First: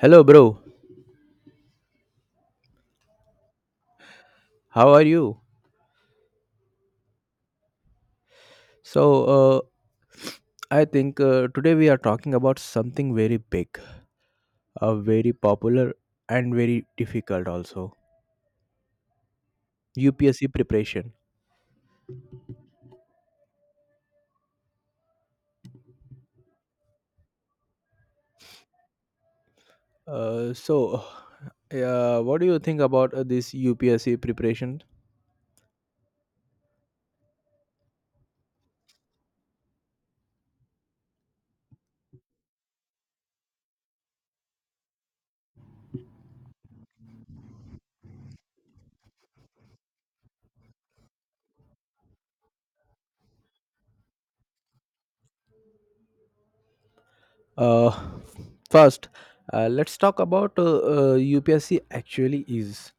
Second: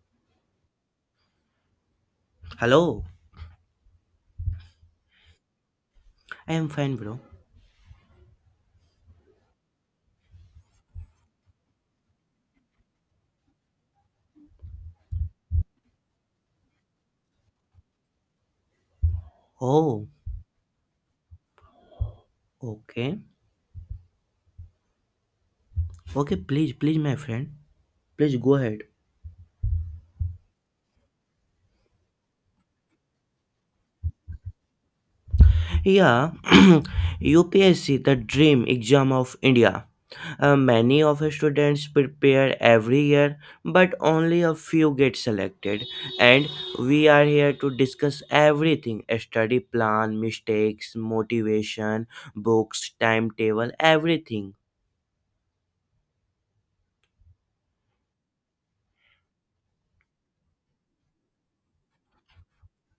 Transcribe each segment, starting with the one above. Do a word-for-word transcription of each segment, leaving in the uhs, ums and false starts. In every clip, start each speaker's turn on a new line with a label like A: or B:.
A: Hello, bro.
B: Hello,
A: How are you?
B: I am fine, bro.
A: So, uh, I think uh, today we are talking about something very big, uh, very popular, and very difficult also
B: Oh,
A: U P S C preparation.
B: okay. Okay, please, please, my friend. Please go ahead.
A: Uh, so, uh, what do you think about uh, this U P S C preparation?
B: Yeah, U P S C, the dream exam of India. Uh, many of the students prepare every year, but only a few get selected. And we are here to discuss everything: a study plan, mistakes, motivation, books, timetable, everything.
A: Uh, First, uh, let's talk about uh, uh, U P S C actually is.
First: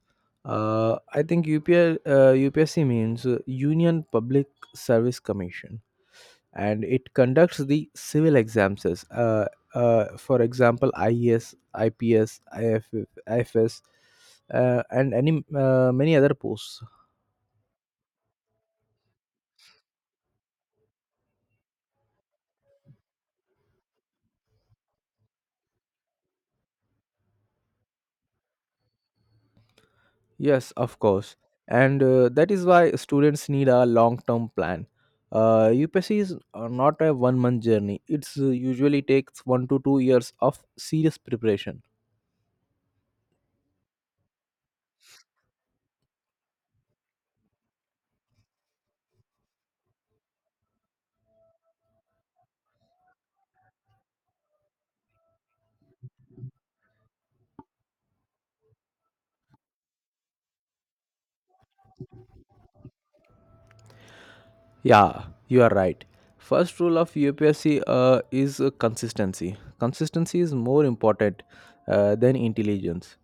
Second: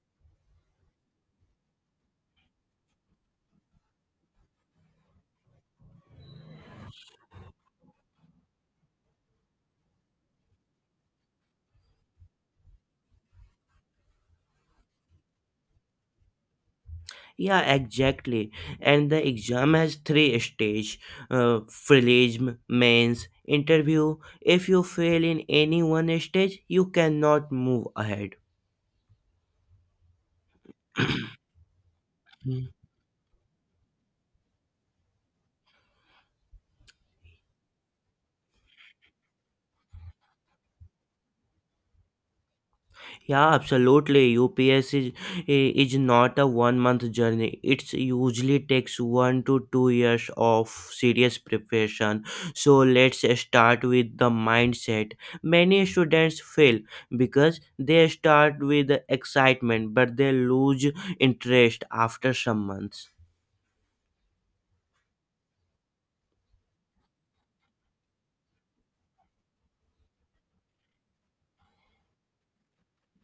A: Uh, I think U P S, uh, U P S C means uh, Union Public Service Commission, and it conducts the civil exams as, uh, uh, for example, ies, ips, ifs, uh, and any uh, many other posts.
B: Yeah, exactly. And the exam has three stage: uh, prelim, mains, interview. If you fail in any one stage, you cannot move ahead.
A: Yes, of course. And uh, that is why students need a long term plan. uh, UPSC is uh, not a one month journey. It's uh, usually takes one to two years of serious preparation.
B: Yeah, absolutely. U P S is is not a one month journey. It usually takes one to two years of serious preparation. So let's start with the mindset. Many students fail because they start with excitement, but they lose interest after some months.
A: Yeah, you are right. First rule of U P S C uh, is uh, consistency. Consistency is more important uh, than intelligence.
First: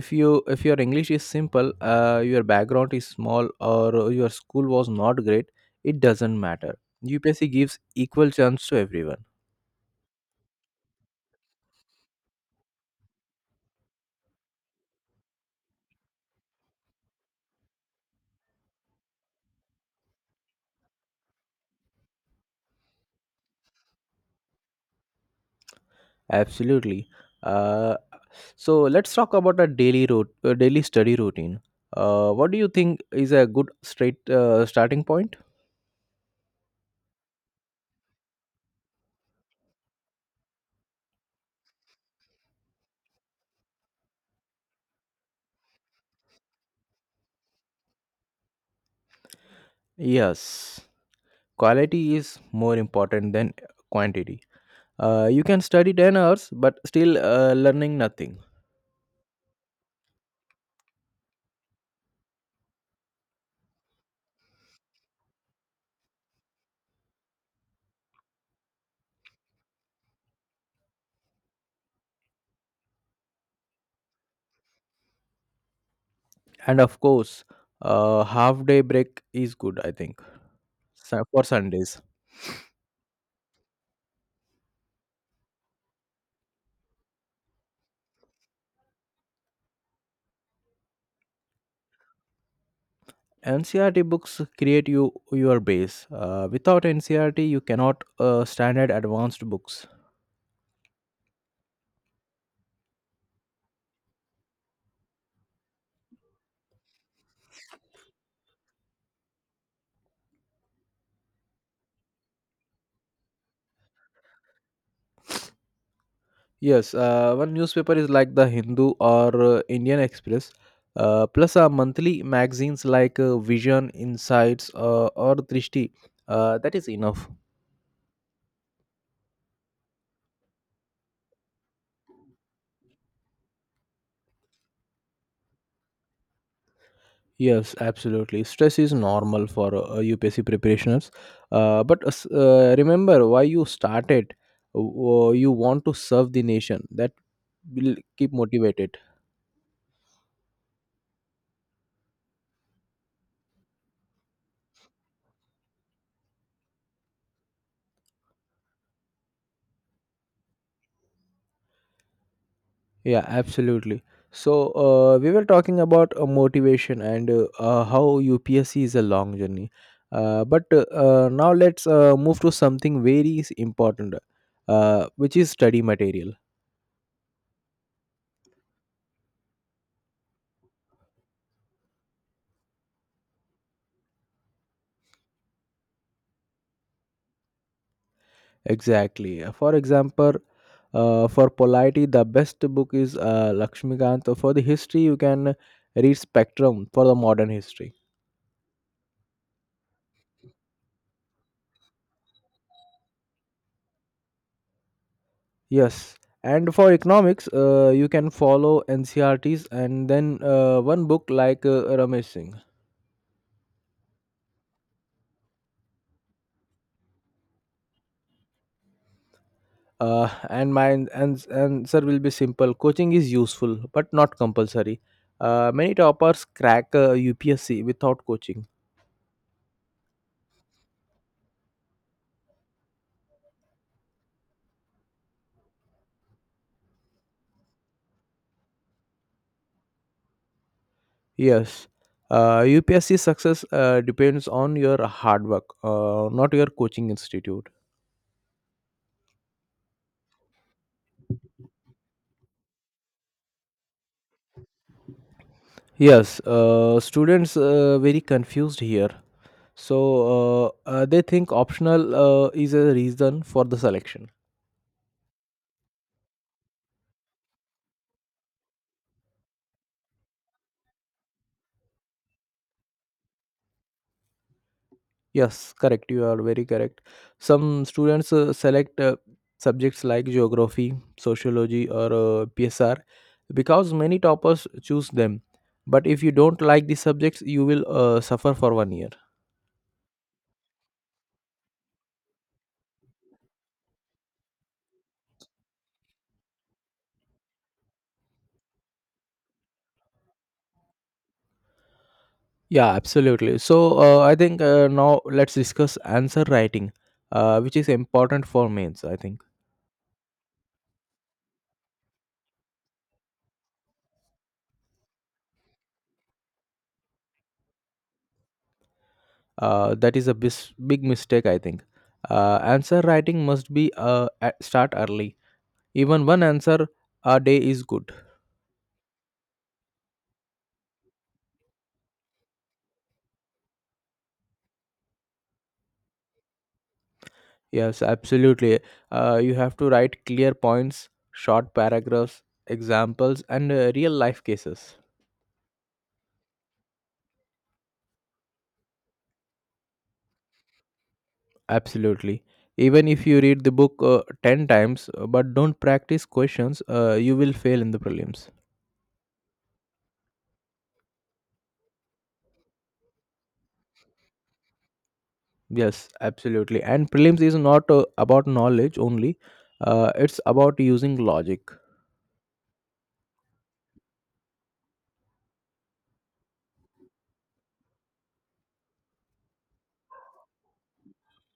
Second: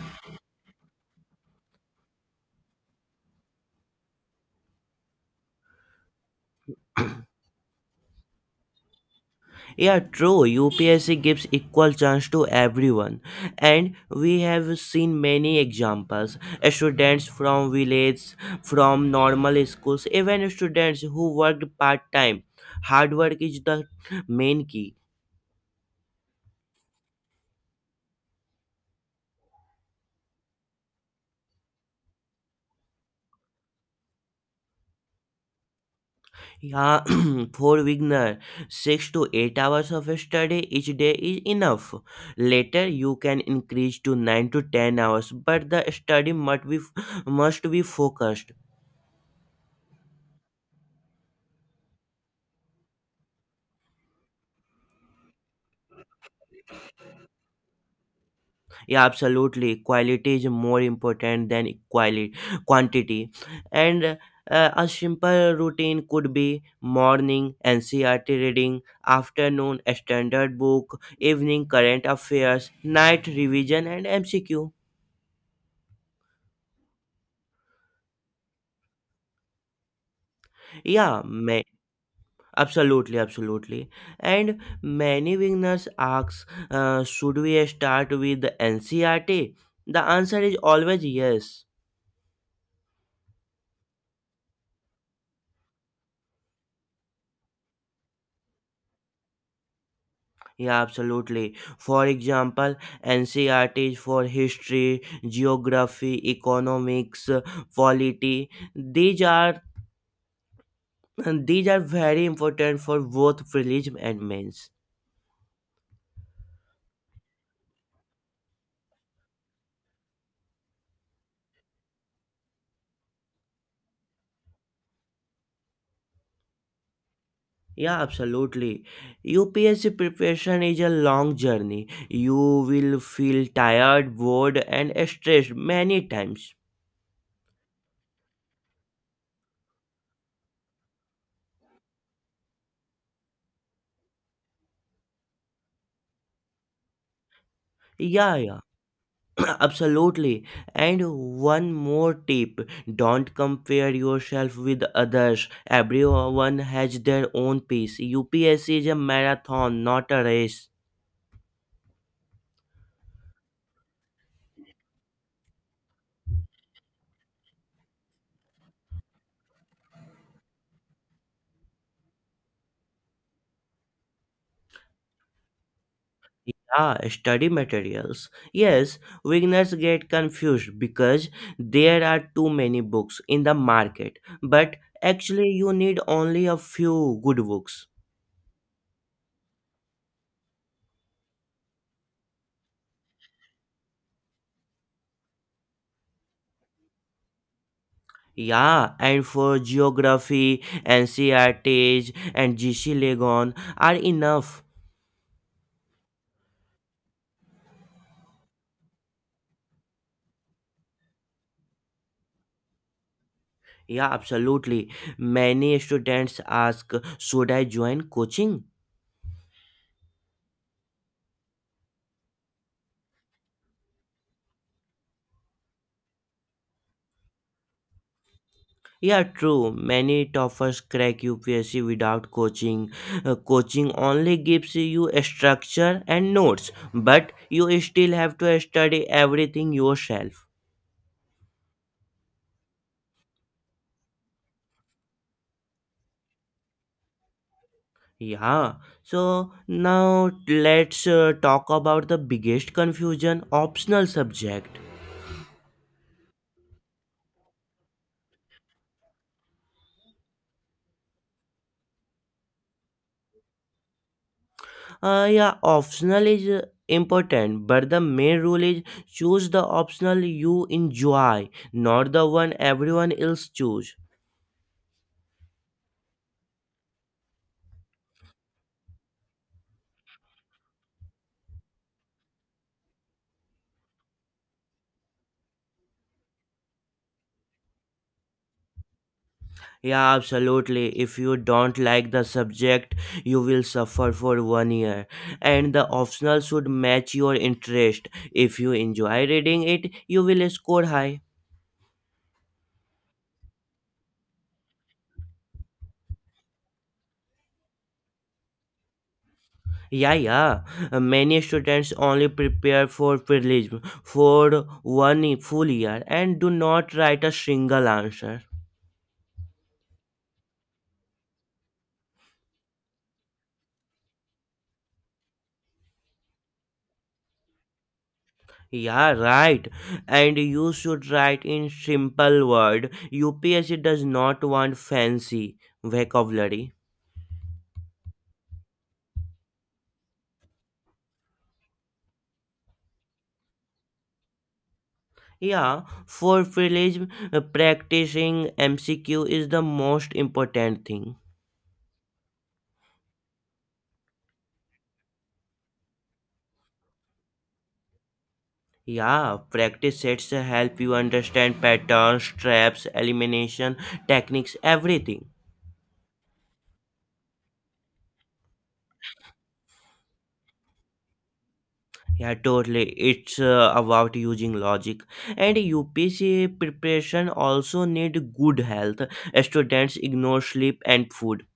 A: If you if your English is simple, uh, your background is small, or your school was not great, it doesn't matter. U P S C gives equal chance to everyone.
B: Yeah, true. U P S C gives equal chance to everyone, and we have seen many examples. Students from villages, from normal schools, even students who worked part time. Hard work is the main key.
A: Absolutely. Uh, so let's talk about a daily route, uh, daily study routine. Uh, what do you think is a good straight uh, starting point?
B: Yeah, for beginner, six to eight hours of study each day is enough. Later, you can increase to nine to ten hours, but the study must be must be focused.
A: Yes, quality is more important than quantity. Uh, you can study ten hours but still uh, learning nothing.
B: Yeah, absolutely, quality is more important than quality quantity. And uh, a simple routine could be: morning N C R T reading, afternoon standard book, evening current affairs, night revision and M C Q.
A: And of course, uh, half day break is good, I think,
B: yeah
A: su- for
B: ma-
A: Sundays.
B: Absolutely, absolutely. And many beginners ask, uh, should we start with the N C R T? The answer is always yes.
A: N C R T books create you your base. Uh, without N C R T, you cannot uh, standard advanced books.
B: Yeah, absolutely. For example, N C R T is for history, geography, economics, uh, polity. These are these are very important for both prelims and mains.
A: Yes, uh, one newspaper is like the Hindu or uh, Indian Express, uh, plus uh, monthly magazines like uh, Vision, Insights, uh, or Drishti. Uh, that is enough.
B: Yeah, absolutely. U P S C preparation is a long journey. You will feel tired, bored, and stressed many times.
A: Yes, absolutely. Stress is normal for uh, U P S C preparationers. Uh, but uh, s- uh, remember why you started. Uh, you want to serve the nation. That will keep
B: Yeah, yeah.
A: motivated.
B: Absolutely. And one more tip: don't compare yourself with others. Everyone has their own pace. U P S C is a marathon, not a race.
A: Yeah, absolutely. So uh, we were talking about uh, motivation and uh, uh, how U P S C is a long journey. Uh, but uh, uh, now let's uh, move to something very s- important, uh, which is study material.
B: Yeah, study materials. Yes, beginners get confused because there are too many books in the market, but actually, you need only a few good books.
A: Exactly. Uh, For example, uh, for polity, the best book is uh, Lakshmikant. For the history, you can read Spectrum for the modern history.
B: Yeah, and for geography, N C R Ts and G C Legon are enough.
A: Yes. And for economics, uh, you can follow N C R Ts and then uh, one book like uh, Ramesh Singh.
B: Yeah, absolutely. Many students ask, should I join coaching?
A: Uh, and my ans- answer will be simple. Coaching is useful, but not compulsory. Uh, many toppers crack uh, U P S C without coaching.
B: Yeah, true. Many toppers crack U P S C without coaching. Uh, coaching only gives you a structure and notes, but you still have to study everything yourself.
A: Yes, uh, U P S C success uh, depends on your hard work, uh, not your coaching institute.
B: Yeah, so now let's uh, talk about the biggest confusion: optional subject.
A: Yes, uh, students uh, very confused here. So uh, uh, they think optional uh, is a reason for the selection.
B: Uh, yeah, optional is uh, important, but the main rule is: choose the optional you enjoy, not the one everyone else choose.
A: Yes, correct. You are very correct. Some students uh, select uh, subjects like geography, sociology, or uh, P S R because many toppers choose them. But if you don't like the subjects, you will uh, suffer for one year.
B: Yeah, absolutely. If you don't like the subject, you will suffer for one year. And the optional should match your interest. If you enjoy reading it, you will score high.
A: Yeah, absolutely. So uh, I think uh, now let's discuss answer writing, uh, which is important for mains. I think
B: Yeah, yeah. Uh, Many students only prepare for prelim for one full year and do not write a single answer.
A: uh, that is a bis- big mistake. I think uh, answer writing must be uh, at start early. Even one answer a day is good.
B: Yeah, right. And you should write in simple word. U P S C does not want fancy vocabulary.
A: Yes, absolutely. Uh, you have to write clear points, short paragraphs, examples, and uh, real life cases.
B: Yeah, for village uh, practicing M C Q is the most important thing.
A: Absolutely. Even if you read the book uh, ten times uh, but don't practice questions, uh, you will fail in the prelims.
B: Yeah, practice sets help you understand patterns, traps, elimination techniques, everything.
A: Yes, absolutely. And prelims is not uh, about knowledge only, uh, it's about using logic.
B: Yeah, totally. It's uh, about using logic. And U P C preparation also need good health. Students ignore sleep and food.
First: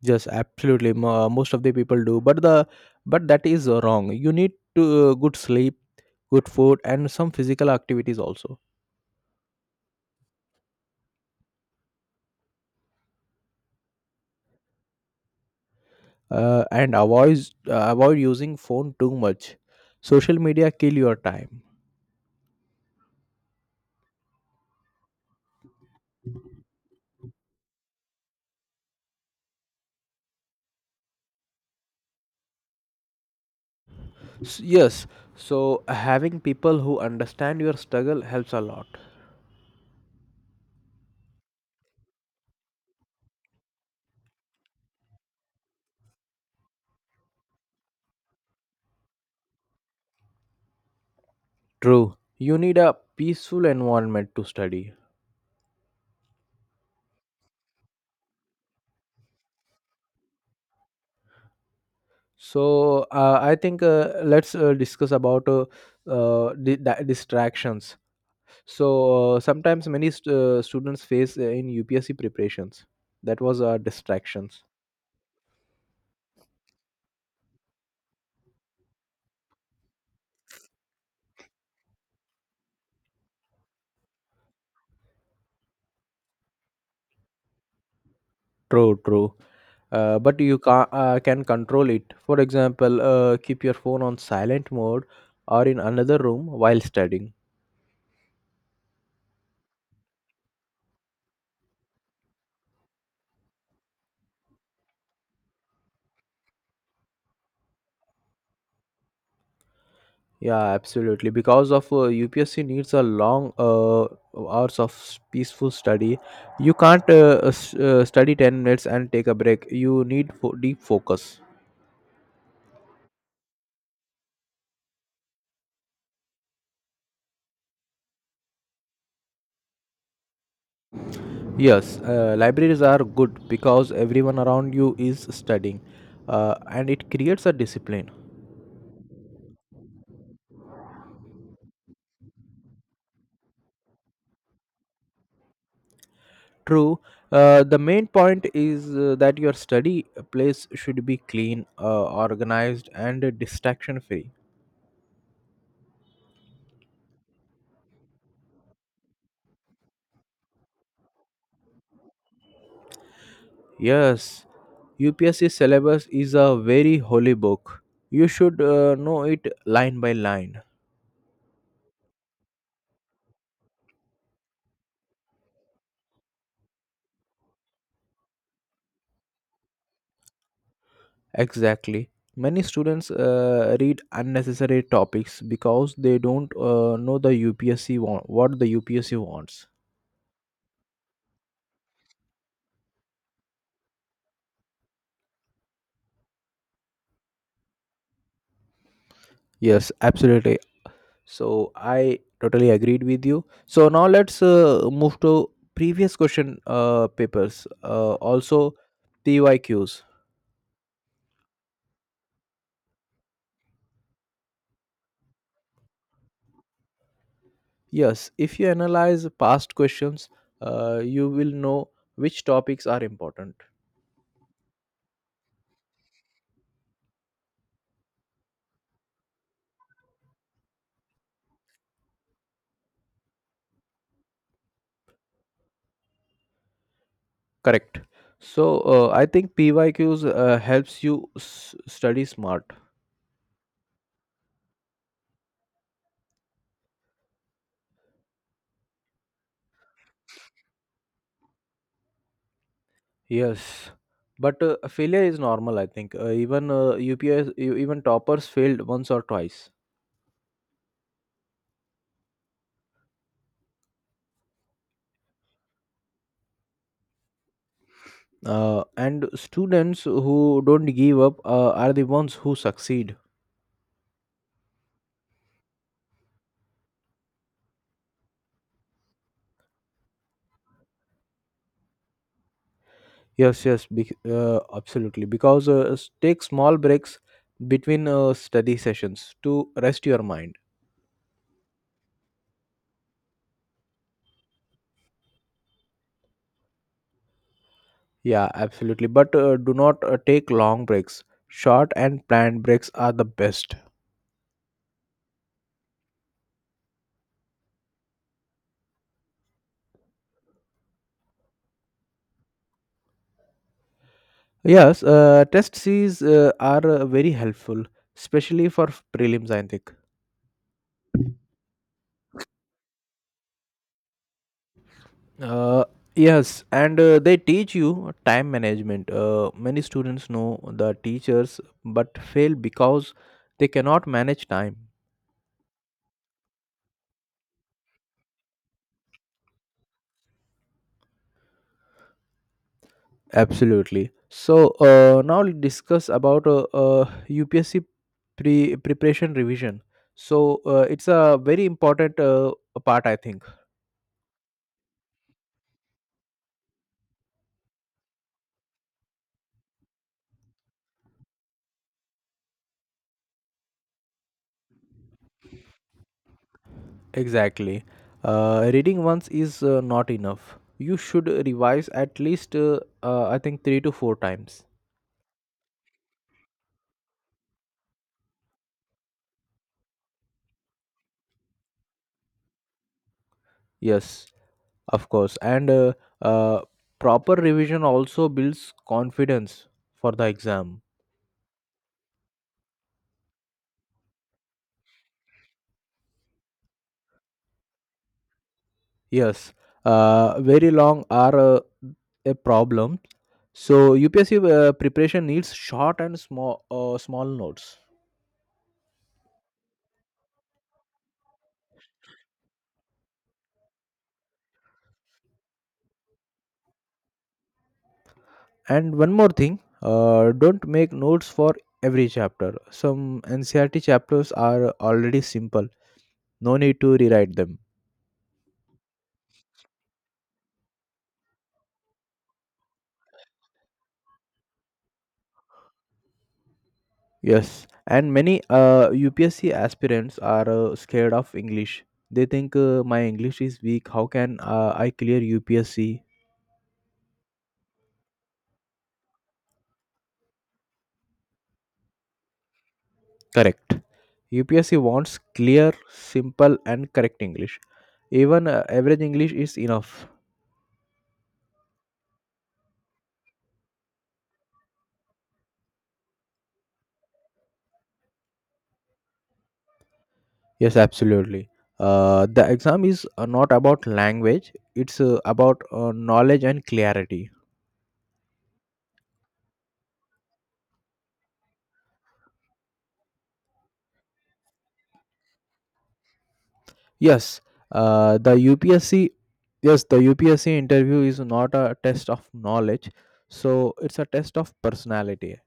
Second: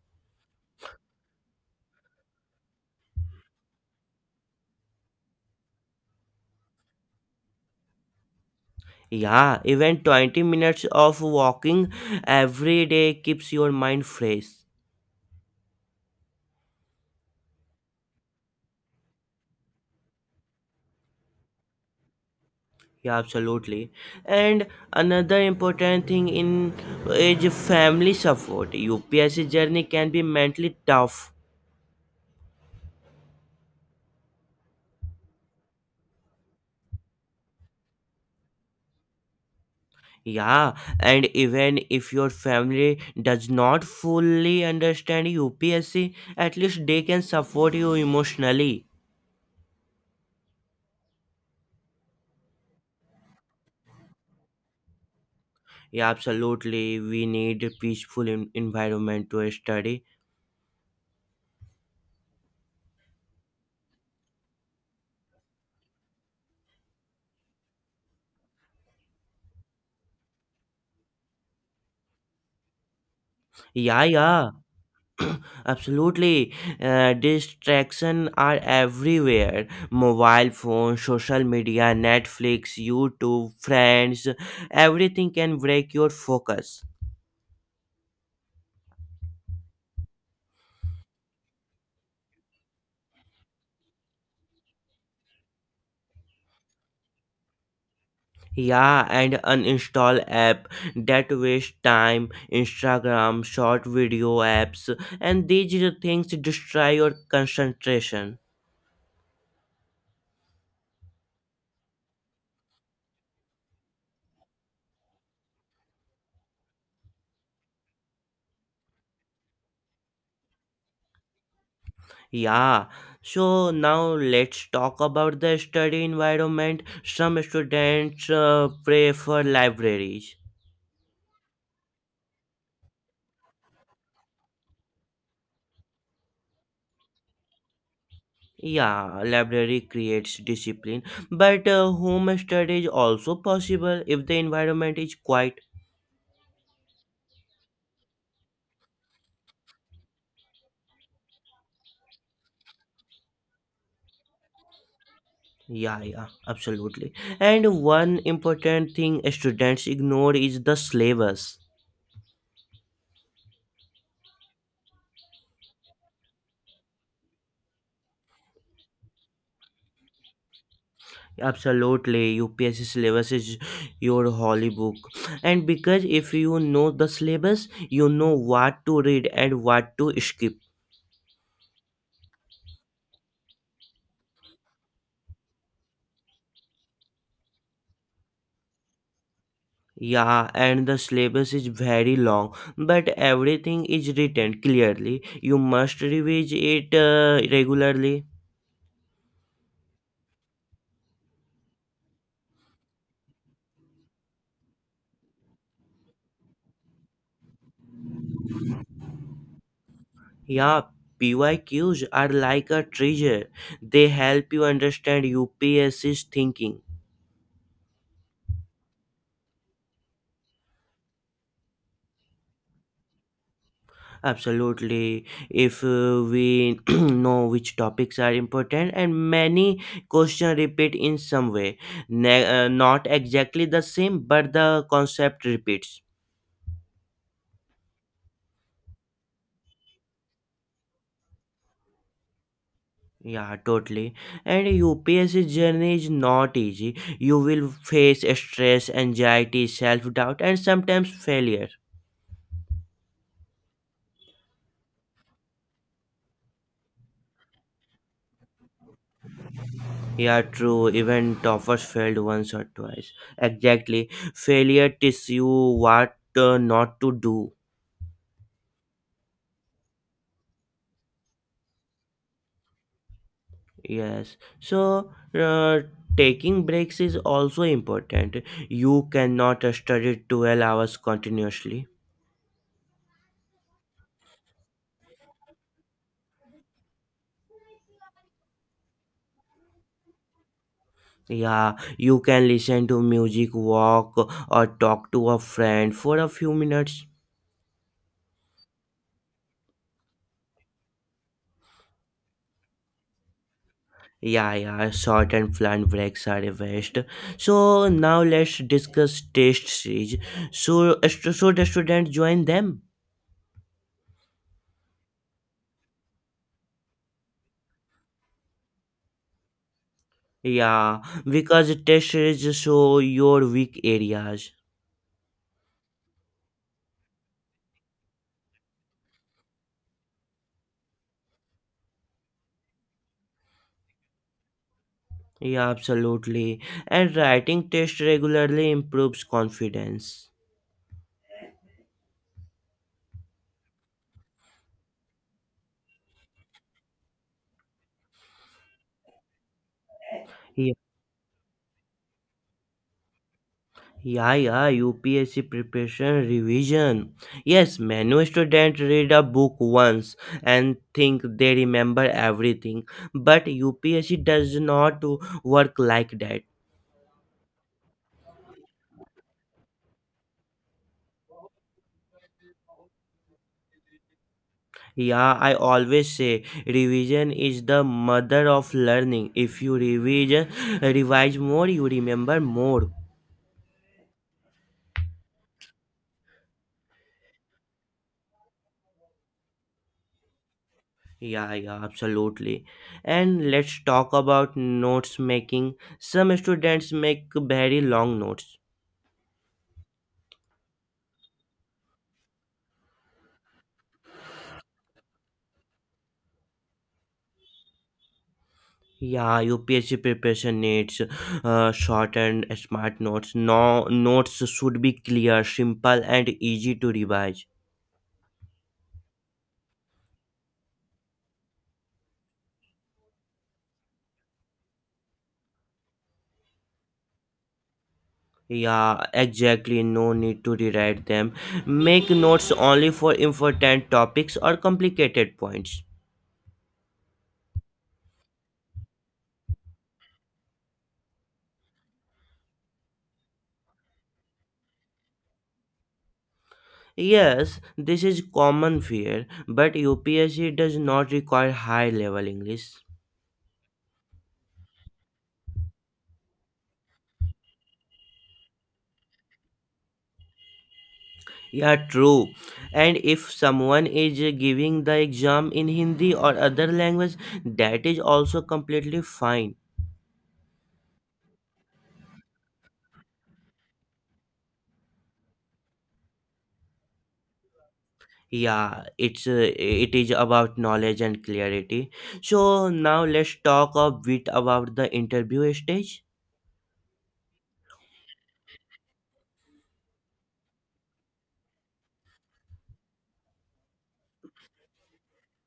A: Yes, absolutely. Mo- most of the people do, but the but that is uh, wrong. You need to uh, good sleep, good food, and some physical activities also.
B: Yeah, even twenty minutes of walking every day keeps your mind fresh.
A: Uh, and avoid uh, avoid using phone too much. Social media kill your time.
B: Yeah, absolutely. And another important thing in is family support. U P S C journey can be mentally tough.
A: S- Yes, so having people who understand your struggle helps a lot.
B: Yeah, and even if your family does not fully understand U P S C, at least they can support you emotionally.
A: True. You need a peaceful environment to study.
B: Yeah, absolutely. We need a peaceful en- environment to study.
A: So uh, I think uh, let's uh, discuss about uh, uh, di- di- distractions. So uh, Sometimes many st- uh, students face uh, in U P S C preparations. That was uh,
B: Yeah, yeah,
A: distractions.
B: absolutely. Uh, distraction are everywhere. Mobile phone, social media, Netflix, YouTube, friends, everything can break your focus.
A: True, true. Uh, but you can uh, can control it. For example, uh, keep your phone on silent mode or in another room while studying.
B: Yeah, and uninstall app that waste time: Instagram, short video apps, and these are things destroy your concentration.
A: Yeah, absolutely. Because of uh, U P S C needs a long uh, hours of s- peaceful study. You can't uh, uh, s- uh, study ten minutes and take a break. You need fo- deep focus.
B: Yeah, so now let's talk about the study environment. Some students uh, prefer libraries.
A: Yes, uh, libraries are good because everyone around you is studying uh, and it creates a discipline.
B: Yeah, library creates discipline, but uh, home study is also possible if the environment is quiet.
A: True, uh, the main point is uh, that your study place should be clean, uh, organized, and distraction free.
B: Yeah, yeah, absolutely. And one important thing students ignore is the syllabus.
A: Yes, U P S C syllabus is a very holy book. You should uh, know it line by line.
B: Absolutely, U P S C syllabus is your holy book. And because if you know the syllabus, you know what to read and what to skip.
A: Exactly. Many students uh, read unnecessary topics because they don't uh, know the U P S C want, what the U P S C wants.
B: Yeah, and the syllabus is very long, but everything is written clearly. You must revise it uh, regularly.
A: Yes, absolutely. So I totally agreed with you. So now let's uh, move to previous question uh, papers. Uh, also, P Y Qs.
B: Yeah, P Y Qs are like a treasure. They help you understand U P S C's thinking.
A: Yes, if you analyze past questions, uh, you will know which topics are important.
B: Absolutely. If uh, we know which topics are important. And many questions repeat in some way. Ne- uh, not exactly the same, but the concept repeats.
A: Correct. So uh, I think P Y Qs uh, helps you s- study smart.
B: Yeah, totally. And U P S C journey is not easy. You will face stress, anxiety, self doubt, and sometimes failure.
A: Yes, but uh, failure is normal. I think uh, even uh, U P S, e- even toppers failed once or twice.
B: Yeah, true. Even toppers failed once or twice. Exactly. Failure teaches you what uh, not to do.
A: Uh, and students who don't give up uh, are the ones who succeed.
B: Yes. So, uh, taking breaks is also important. You cannot study twelve hours continuously.
A: Yes, yes, bec- uh, absolutely. Because uh, s- take small breaks between uh, study sessions to rest your mind.
B: Yeah, you can listen to music, walk, or talk to a friend for a few minutes.
A: Yeah, absolutely. But uh, do not uh, take long breaks. Short and planned breaks are the best.
B: Yeah, yeah, short and flat breaks are the best. So now let's discuss test series. So stu- should the student join them?
A: Yes, uh, test Cs uh, are uh, very helpful, especially for prelims, I think.
B: Yeah, because test series show your weak areas.
A: Uh, yes, and uh, they teach you time management. Uh, many students know the teachers but fail because they cannot manage time.
B: Yeah, absolutely. And writing test regularly improves confidence.
A: Absolutely. So uh, now let's discuss about uh, uh, U P S C pre preparation revision. So uh, it's a very important uh, part, I think.
B: Yeah, yeah, U P S C preparation revision. Yes, many students read a book once and think they remember everything, but U P S C does not work like that.
A: Exactly. Uh, reading once is uh, not enough. You should revise at least, uh, uh, I think, three to four times.
B: Yeah, I always say revision is the mother of learning. If you revision, revise more, you remember more.
A: Yes, of course. And uh, uh, proper revision also builds confidence for the exam.
B: Yeah, yeah, absolutely. And let's talk about notes making. Some students make very long notes.
A: Yes, uh, very long are uh, a problem. So U P S C uh, preparation needs short and small uh, small notes.
B: Yeah, U P S C preparation needs uh, short and smart notes. No notes should be clear, simple, and easy to revise.
A: And one more thing, uh, don't make notes for every chapter. Some N C R T chapters are already simple. No need to rewrite them.
B: Yeah, exactly. No need to rewrite them. Make notes only for important topics or complicated points.
A: Yes, and many uh, U P S C aspirants are uh, scared of English. They think uh, my English is weak. How can uh, I clear U P S C?
B: Yes, this is common fear, but U P S C does not require high level English.
A: Correct. U P S C wants clear, simple, and correct English. Even uh, average English is enough.
B: Yeah, true. And if someone is uh, giving the exam in Hindi or other language, that is also completely fine.
A: Yes, absolutely. Uh, the exam is uh, not about language, it's uh, about uh, knowledge and clarity.
B: Yeah, it's uh, it is about knowledge and clarity. So now let's talk a bit about the interview stage.
A: Yes, uh, the U P S C, yes, the U P S C interview is not a test of knowledge, so it's a test of personality.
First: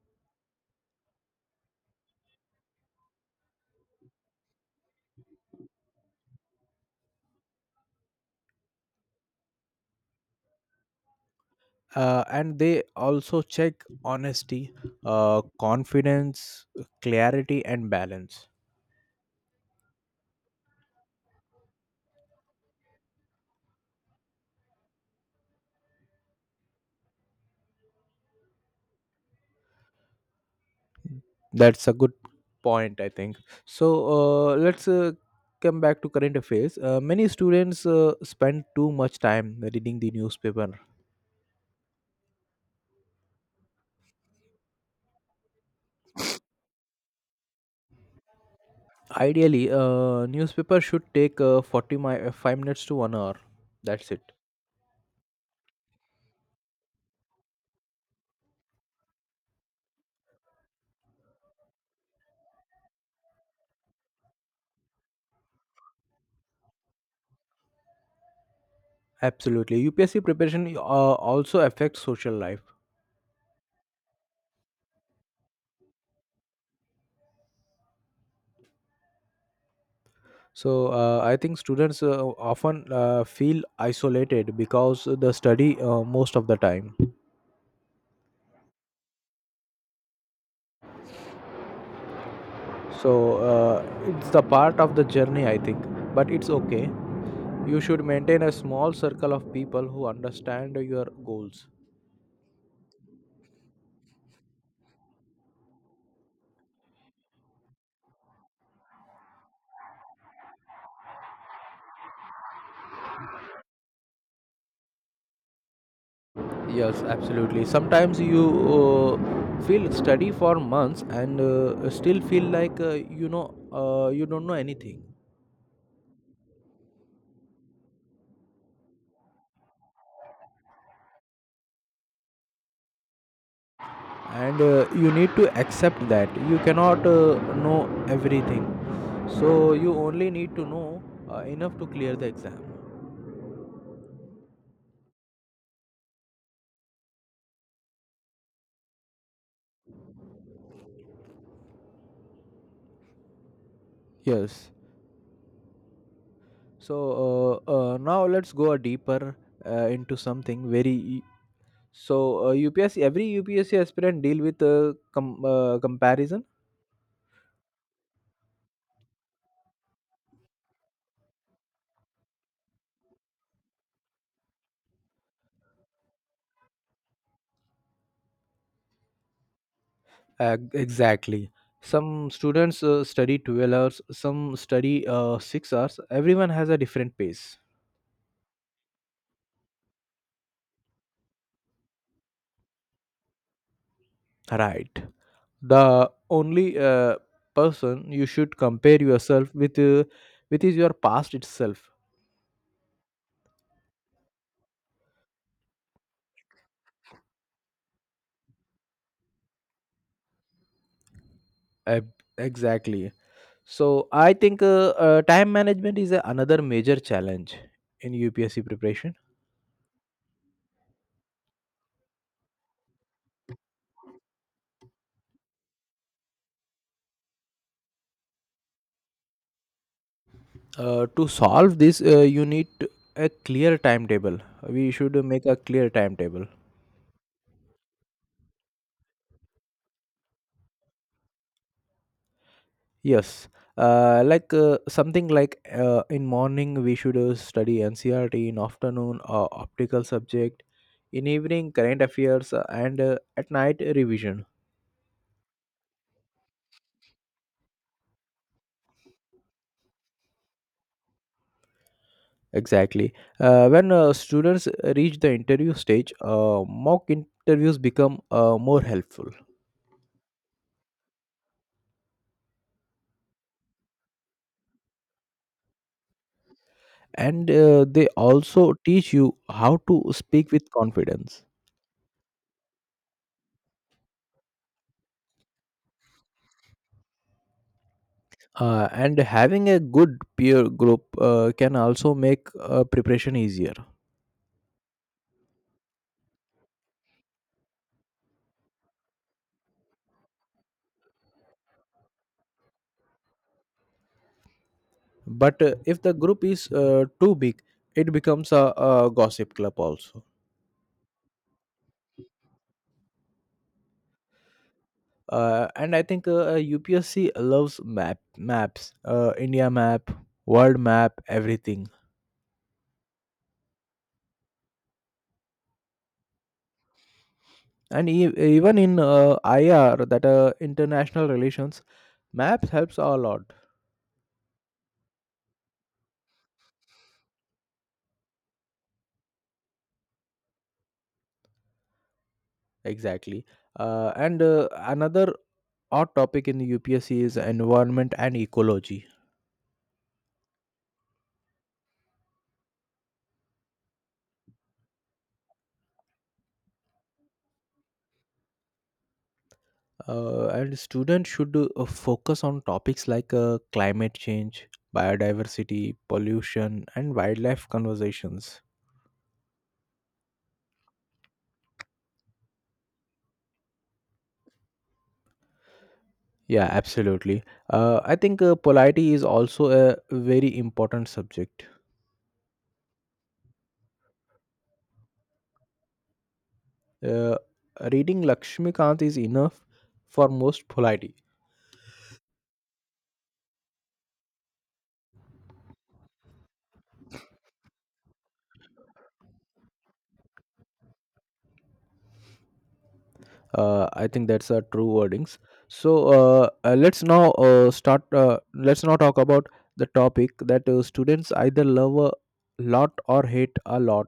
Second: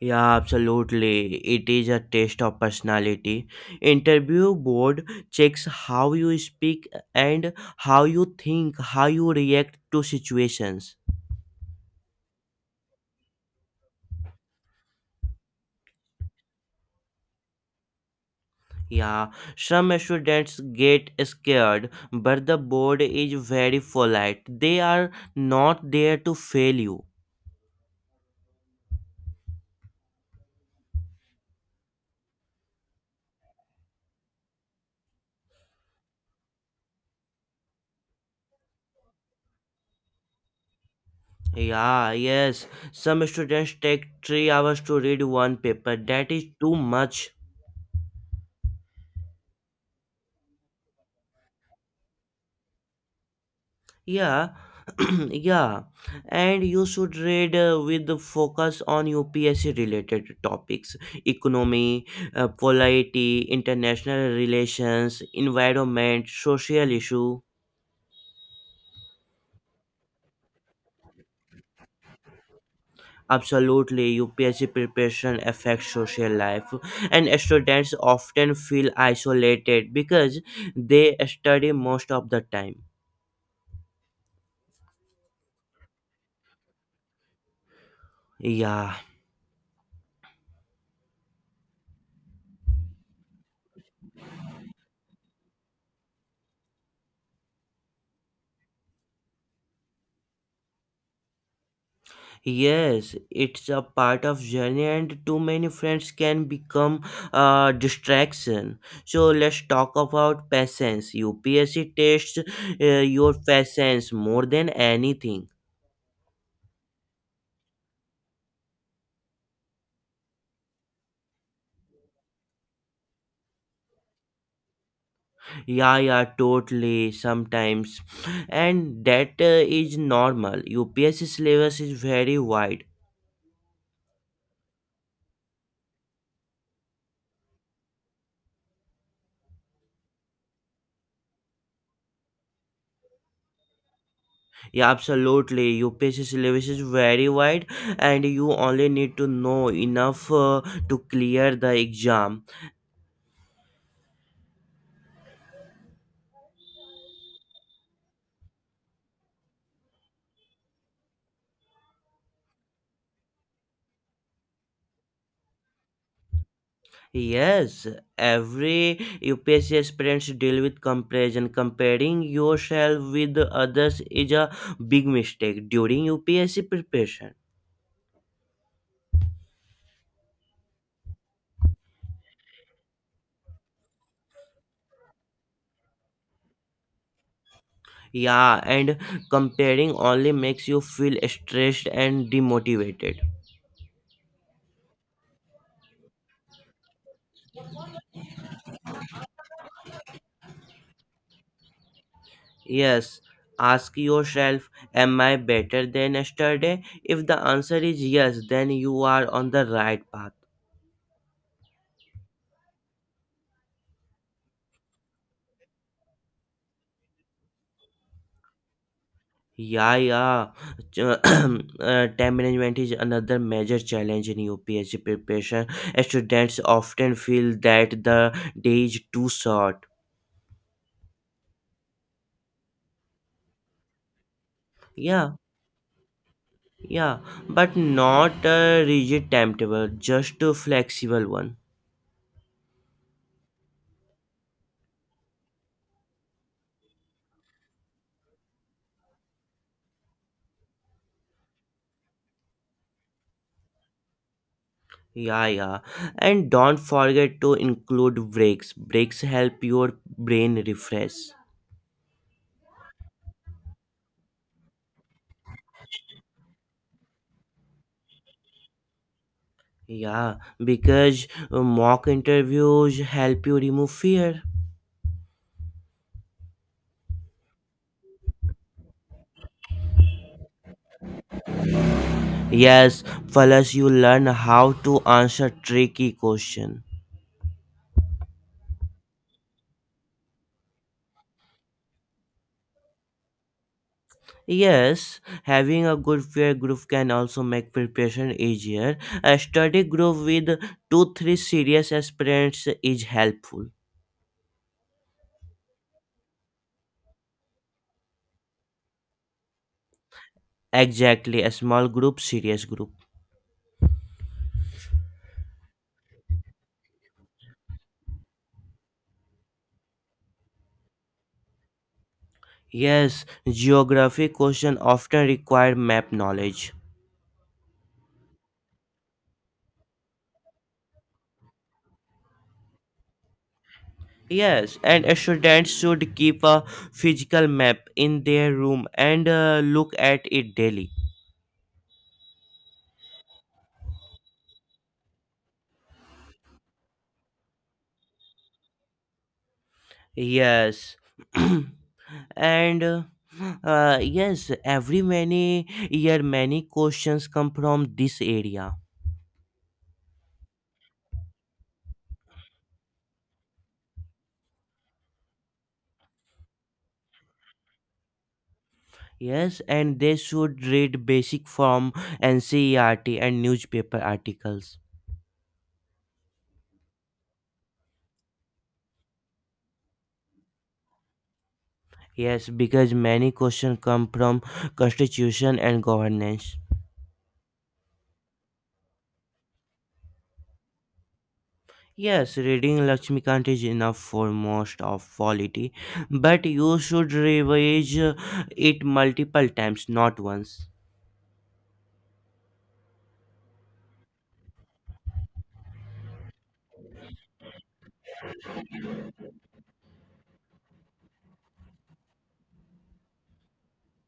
B: Yeah, absolutely. It is a test of personality. Interview board checks how you speak and how you think, how you react to situations.
A: Uh, and they also check honesty, uh, confidence, clarity, and balance.
B: Yeah, some students get scared, but the board is very polite. They are not there to fail you.
A: That's a good point, I think. So uh, let's uh, come back to current affairs. Uh, many students uh, spend too much time reading the newspaper.
B: Yeah, yes. Some students take three hours to read one paper. That is too much.
A: Ideally, uh, newspaper should take uh, forty mi- uh, five minutes to one hour. That's it.
B: Yeah, yeah. And you should read uh, with the focus on U P S C related topics: economy, uh, polity, international relations, environment, social issue.
A: Absolutely. U P S C preparation uh, also affects social life.
B: Absolutely, U P S C preparation affects social life, and students often feel isolated because
A: So
B: they
A: uh, I think
B: study
A: students
B: most
A: uh,
B: of the time.
A: often uh, feel isolated because they study uh, most of the time.
B: Yeah,
A: So uh, it's the part of the journey, I think. But it's okay. You should maintain a small circle of people who understand your goals.
B: yes, it's a part of journey, and too many friends can become a distraction. So let's talk about patience. U P S C tests uh, your patience more than anything.
A: Yes, absolutely. Sometimes you uh, feel study for months and uh, still feel like uh, you know uh, you don't know anything,
B: Yeah, yeah, totally. Sometimes, and that uh, is normal. U P S C syllabus is very wide.
A: and uh, you need to accept that you cannot uh, know everything. So you only need to know uh, enough to clear the exam.
B: Yeah, absolutely. U P S C syllabus is very wide, and you only need to know enough uh, to clear the exam.
A: Yes. So uh, uh, now let's go deeper uh, into something very. So uh, U P S C, every U P S C aspirant deal with uh, com- uh, comparison.
B: Yes, every U P S C aspirants deal with comparison. Comparing yourself with others is a big mistake during U P S C preparation.
A: Uh, exactly. Some students uh, study twelve hours, some study uh, six hours. Everyone has a different pace.
B: Yeah, and comparing only makes you feel stressed and demotivated.
A: Right. The only uh, person you should compare yourself with uh, with is your past itself.
B: Yes, ask yourself, "Am I better than yesterday?" If the answer is yes, then you are on the right path.
A: Ab- exactly. So I think uh, uh, time management is another major challenge in U P S C preparation.
B: Yeah, yeah. Ch- uh, time management is another major challenge in U P S C preparation. Students often feel that the day is too short.
A: Uh, to solve this, uh, you need a clear timetable. We should
B: Yeah,
A: make a clear timetable.
B: yeah, but not a rigid timetable, just a flexible one.
A: Yes, uh, like uh, something like uh, in morning we should uh, study N C R T, in afternoon uh, optical subject, in evening current affairs, uh, and uh, at night uh, revision.
B: Yeah, yeah. And don't forget to include breaks. Breaks help your brain refresh.
A: Exactly. Uh, when uh, students reach the interview stage, uh, mock interviews become uh, more helpful,
B: Yeah, because uh, mock interviews help you remove fear.
A: and uh, they also teach you how to speak with confidence.
B: Yes, plus you learn how to answer tricky question.
A: Uh, and having a good peer group uh, can also make uh, preparation easier.
B: Yes, having a good peer group can also make preparation easier. A study group with two three serious aspirants is helpful.
A: But uh, if the group is uh, too big, it becomes a, a gossip club also.
B: Exactly, a small group, serious group.
A: Uh, and I think uh, U P S C loves map maps, uh, India map, world map, everything.
B: Yes, geography questions often require map knowledge.
A: And e- even in uh, I R, that uh, international relations, maps helps a lot.
B: Yes, and students should keep a physical map in their room and uh, look at it daily.
A: Exactly. Uh, and uh, another hot topic in the U P S C is environment and ecology.
B: Yes. And uh, uh, yes, every many year many questions come from this area.
A: Uh, and students should uh, focus on topics like uh, climate change, biodiversity, pollution, and wildlife conversations.
B: Yes, and they should read basic from N C E R T and newspaper articles.
A: Yeah, absolutely. Uh, I think uh, polity is also a very important subject.
B: Yes, because many questions come from constitution and governance.
A: Uh, Reading Lakshmikant is enough for most polity.
B: Yes, reading Lakshmikant is enough for most of polity, but you should revise uh, it multiple times, not once.
A: Uh, I think that's a true wordings. So uh, uh, let's now uh, start. Uh, let's now talk about the topic that uh, students either love a lot or hate a lot.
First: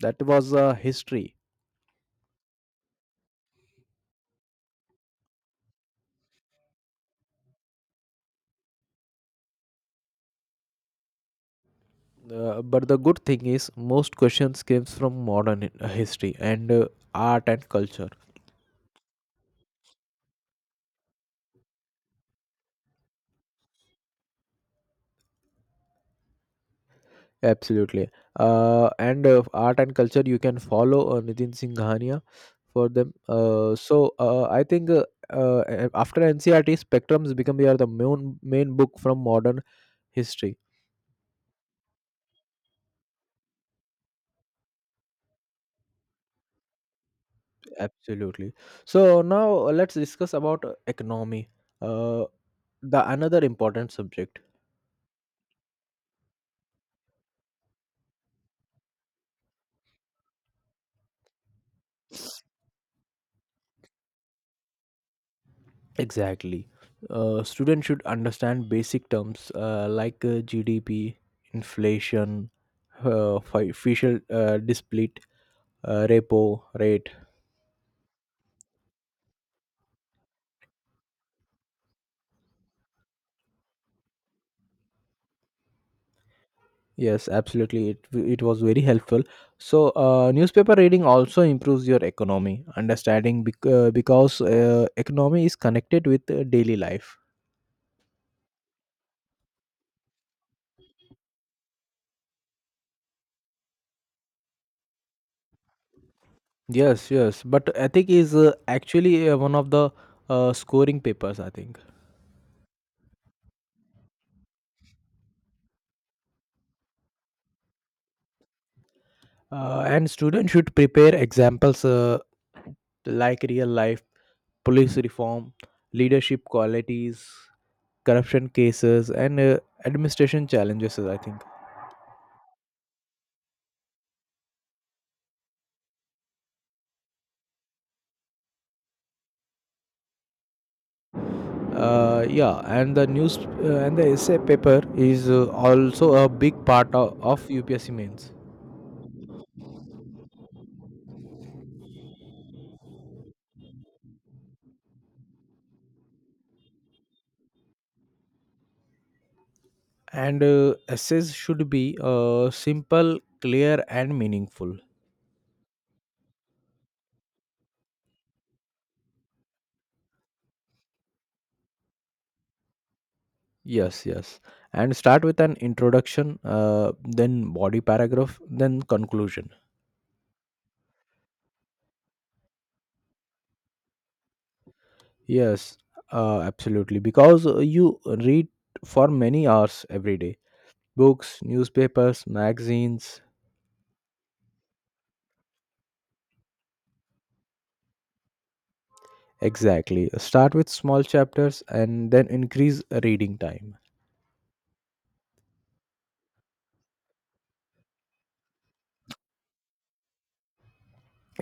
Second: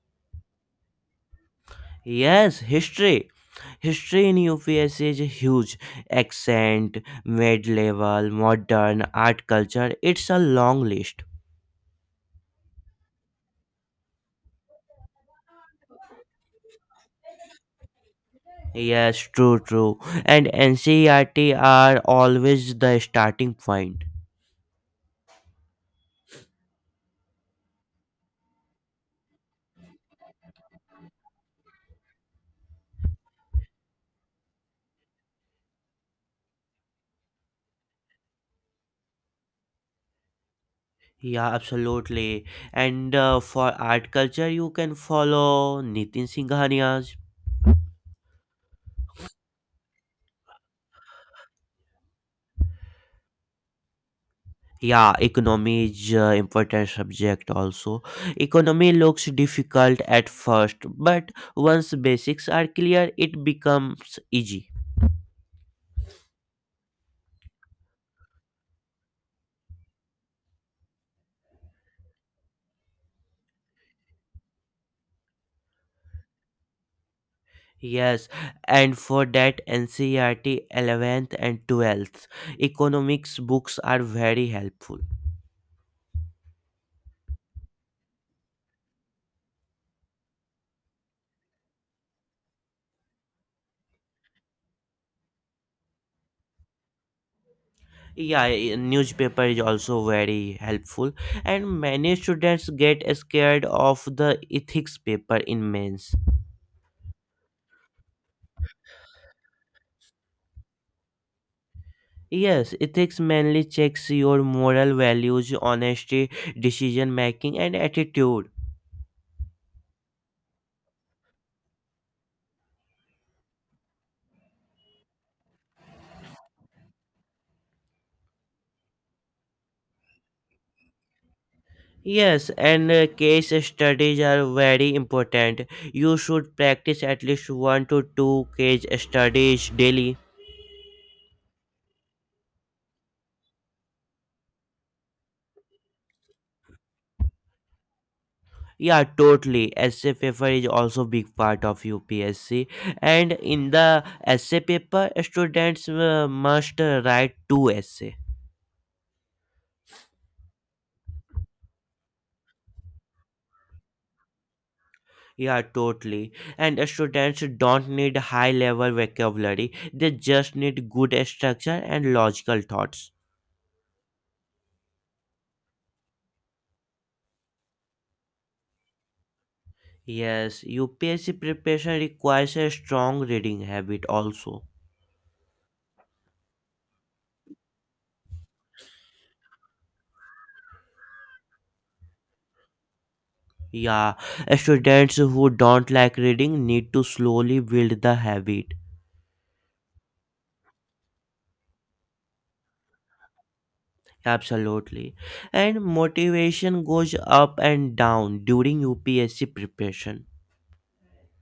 A: That was uh, history.
B: Yes, history. History in U P S is huge. Accent, mid level, modern, art culture, it's a long list.
A: Uh, but the good thing is, most questions comes from modern hi- history and uh, art and culture.
B: Yes, true, true. And N C E R T are always the starting point.
A: Absolutely. Uh, and uh, Art and culture, you can follow uh, Nitin Singhania for them. Uh, so uh, I think uh, uh, a- after N C R T, Spectrums become your the main main book from modern history.
B: Yeah, absolutely. And uh, for art culture, you can follow Nitin Singhania's.
A: Absolutely. So now uh, let's discuss about uh, economy. Uh, the another important subject.
B: Yeah, economy is uh, important subject also. Economy looks difficult at first, but once basics are clear, it becomes easy.
A: Exactly. Uh, students should understand basic terms uh, like uh, G D P, inflation, uh, fi- official uh, split, uh, repo rate.
B: Yes, and for that N C E R T eleventh and twelfth economics books are very helpful.
A: Yes, absolutely. It, it was very helpful. So, uh, newspaper reading also improves your economy understanding bec- uh, because uh, economy is connected with uh, daily life.
B: Yeah, i- newspaper is also very helpful, and many students get scared of the ethics paper in mains.
A: Yes, yes. But ethic is uh, actually uh, one of the uh, scoring papers, I think.
B: Yes, ethics mainly checks your moral values, honesty, decision making, and attitude.
A: Uh, and students should prepare examples uh, like real life, police reform, leadership qualities, corruption cases, and uh, administration challenges. I think.
B: Yes, and uh, case studies are very important. You should practice at least one to two case studies daily.
A: Uh, yeah, and the news uh, and the essay paper is uh, also a big part of, of U P S C mains.
B: Yeah, totally. Essay paper is also big part of U P S C, and in the essay paper, students uh, must uh, write two essay.
A: And uh, essays should be uh, simple, clear, and meaningful.
B: Yeah, totally. And students don't need high level vocabulary; they just need good structure and logical thoughts.
A: Yes, yes. And start with an introduction, uh, then body paragraph, then conclusion.
B: Yes, U P S C preparation requires a strong reading habit also.
A: Yes, uh, absolutely. Because uh, you read for many hours every day: books, newspapers, magazines.
B: Yeah, students who don't like reading need to slowly build the habit.
A: Exactly. Start with small chapters and then increase reading time.
B: Absolutely. And motivation goes up and down during U P S C preparation.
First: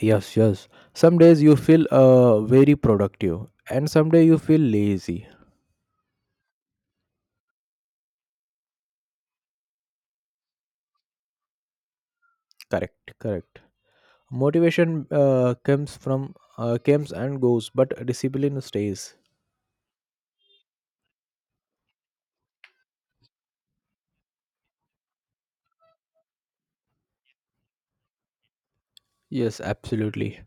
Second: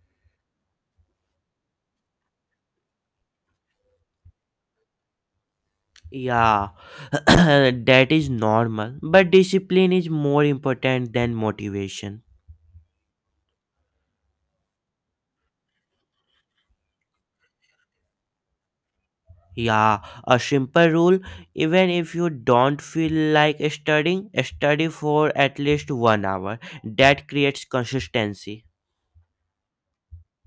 A: Yes, yes. Some days you feel uh, very productive and some day you feel lazy.
B: Yeah, that is normal. But discipline is more important than motivation.
A: Correct, correct. Motivation uh, comes from uh, comes and goes, but discipline stays.
B: Yeah, a simple rule: even if you don't feel like studying, study for at least one hour. That creates consistency.
A: Yes, absolutely.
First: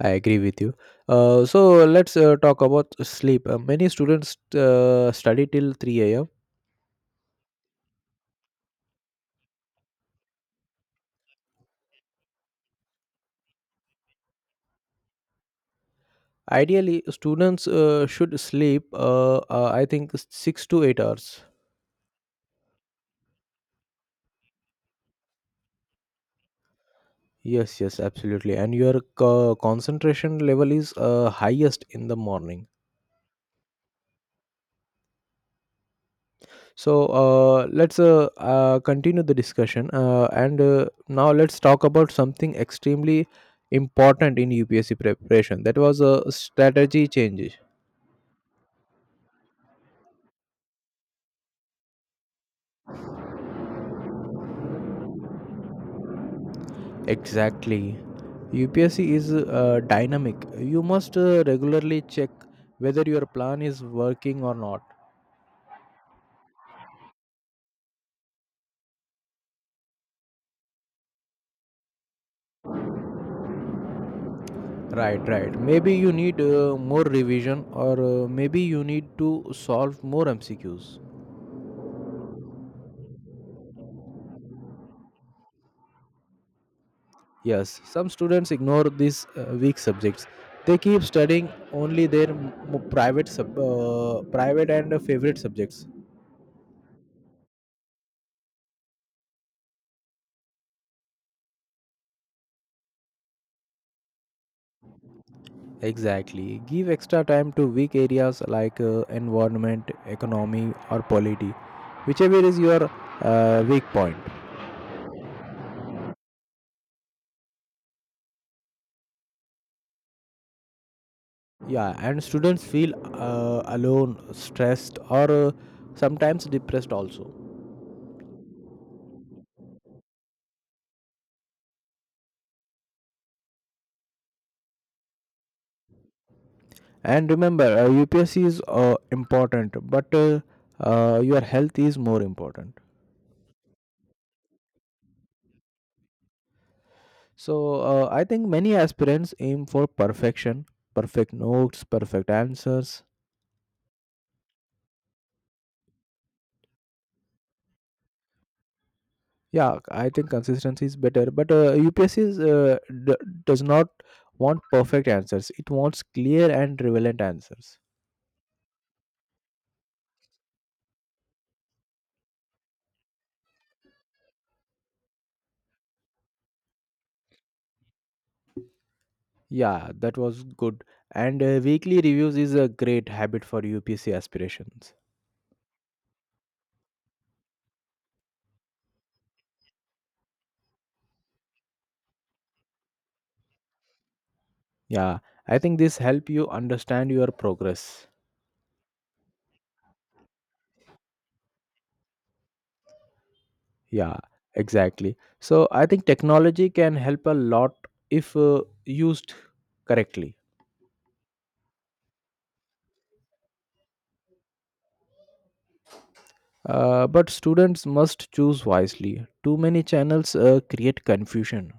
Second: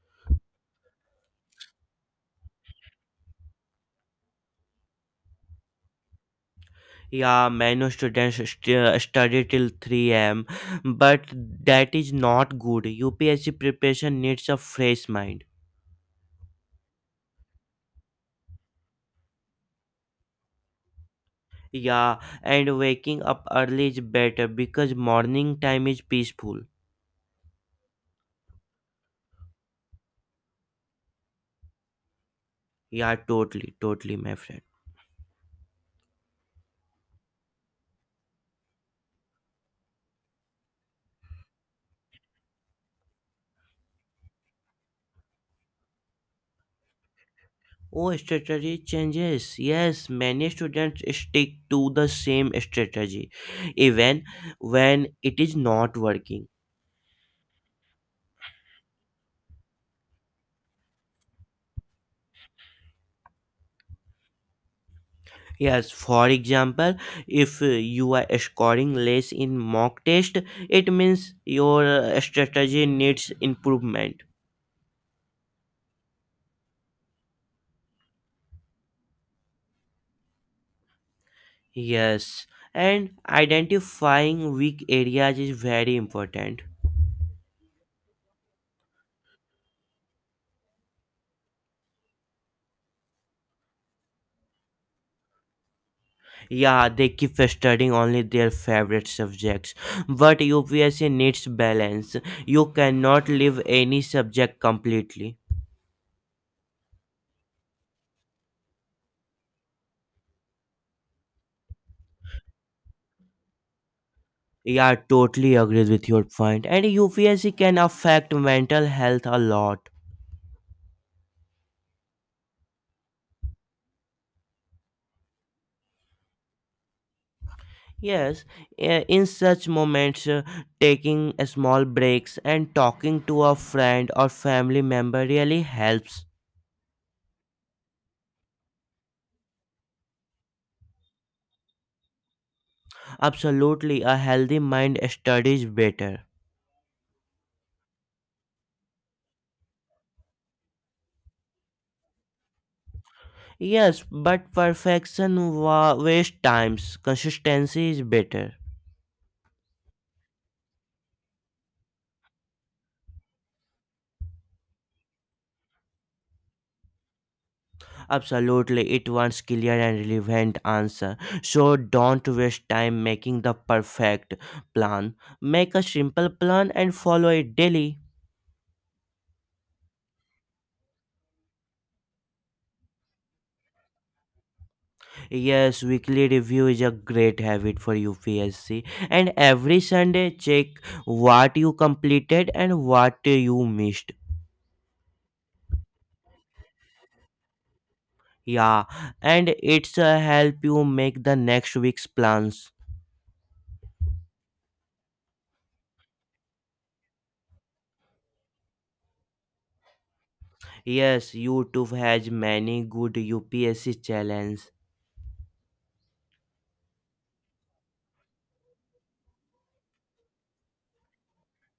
A: I agree with you. Uh, so let's uh, talk about sleep. Uh, many students uh, study till three a m.
B: Yeah, many students st- study till three a m, but that is not good. U P S C preparation needs a fresh mind.
A: Ideally, students uh, should sleep, uh, uh, I think, six to eight hours.
B: Yeah, and waking up early is better because morning time is peaceful.
A: Yes, yes, absolutely. And your co- concentration level is uh, highest in the morning.
B: Yeah, totally, totally, my friend.
A: So uh, let's uh, uh, continue the discussion. Uh, and uh, Now let's talk about something extremely important in U P S C preparation. That was a strategy change.
B: Oh, strategy changes. Yes, many students stick to the same strategy even when it is not working.
A: Exactly. U P S C is uh, dynamic. You must uh, regularly check whether your plan is working or not.
B: Yes, for example, if uh, you are scoring less in mock test, it means your uh, strategy needs improvement.
A: Right, right. Maybe you need uh, more revision or uh, maybe you need to solve more M C Qs.
B: Yes, and identifying weak areas is very important.
A: Yes, some students ignore these uh, weak subjects. They keep studying only their m- private sub, uh, private and uh, favorite subjects.
B: Yeah, they keep studying only their favorite subjects, but U P S C needs balance. You cannot leave any subject completely.
A: Exactly. Give extra time to weak areas like uh, environment, economy, or polity, whichever is your uh, weak point.
B: Yeah, totally agree with your point. And U P S C can affect mental health a lot.
A: Yeah, and students feel uh, alone, stressed, or uh, sometimes depressed also.
B: Yes, eh, in such moments, uh, taking a small breaks and talking to a friend or family member really helps.
A: And remember, uh, U P S C is uh, important, but uh, uh, your health is more important.
B: Absolutely, a healthy mind studies better.
A: So uh, I think many aspirants aim for perfection, perfect notes, perfect answers.
B: Yes, but perfection wa- wastes times. Consistency is better.
A: Yeah, I think consistency is better, but uh, U P S C is, uh, d- does not want perfect answers. It wants clear and relevant answers.
B: Absolutely, it wants clear and relevant answer. So don't waste time making the perfect plan. Make a simple plan and follow it daily.
A: Yeah, that was good. And uh, weekly reviews is a great habit for U P S C aspirations.
B: Yes, weekly review is a great habit for U P S C. And every Sunday, check what you completed and what you missed.
A: Yeah, I think this help you understand your progress.
B: Yeah, and it's uh, help you make the next week's plans.
A: Yeah, exactly. So I think technology can help a lot if uh, used correctly.
B: Yes, YouTube has many good U P S C challenges.
A: Uh, but students must choose wisely. Too many channels uh, create confusion.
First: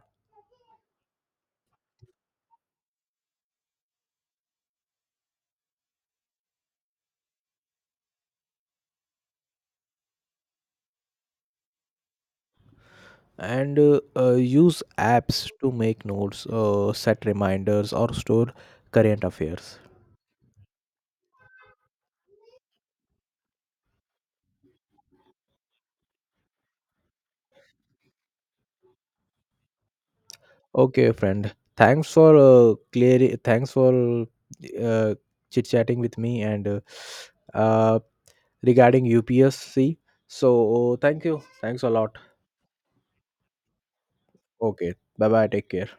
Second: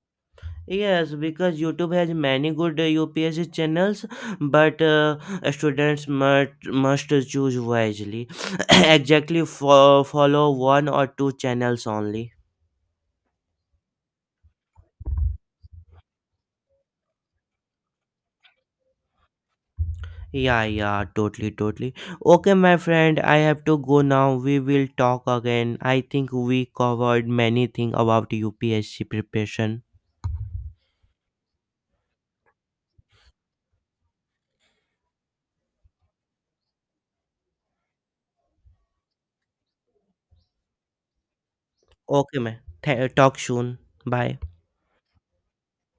B: Yes, because YouTube has many good uh, U P S C channels, but uh, students must must choose wisely. Exactly, fo- follow one or two channels only.
A: And uh, uh, use apps to make notes, uh, set reminders, or store current affairs.
B: Yeah, yeah, totally, totally. Okay, my friend, I have to go now. We will talk again. I think we covered many things about U P S C preparation.
A: Okay, friend. Thanks for uh, clear. Thanks for uh, chit chatting with me and uh, uh, regarding U P S C. So thank you. Thanks a lot.
B: Okay, man. Th- talk soon. Bye.
A: Okay. Bye bye. Take care.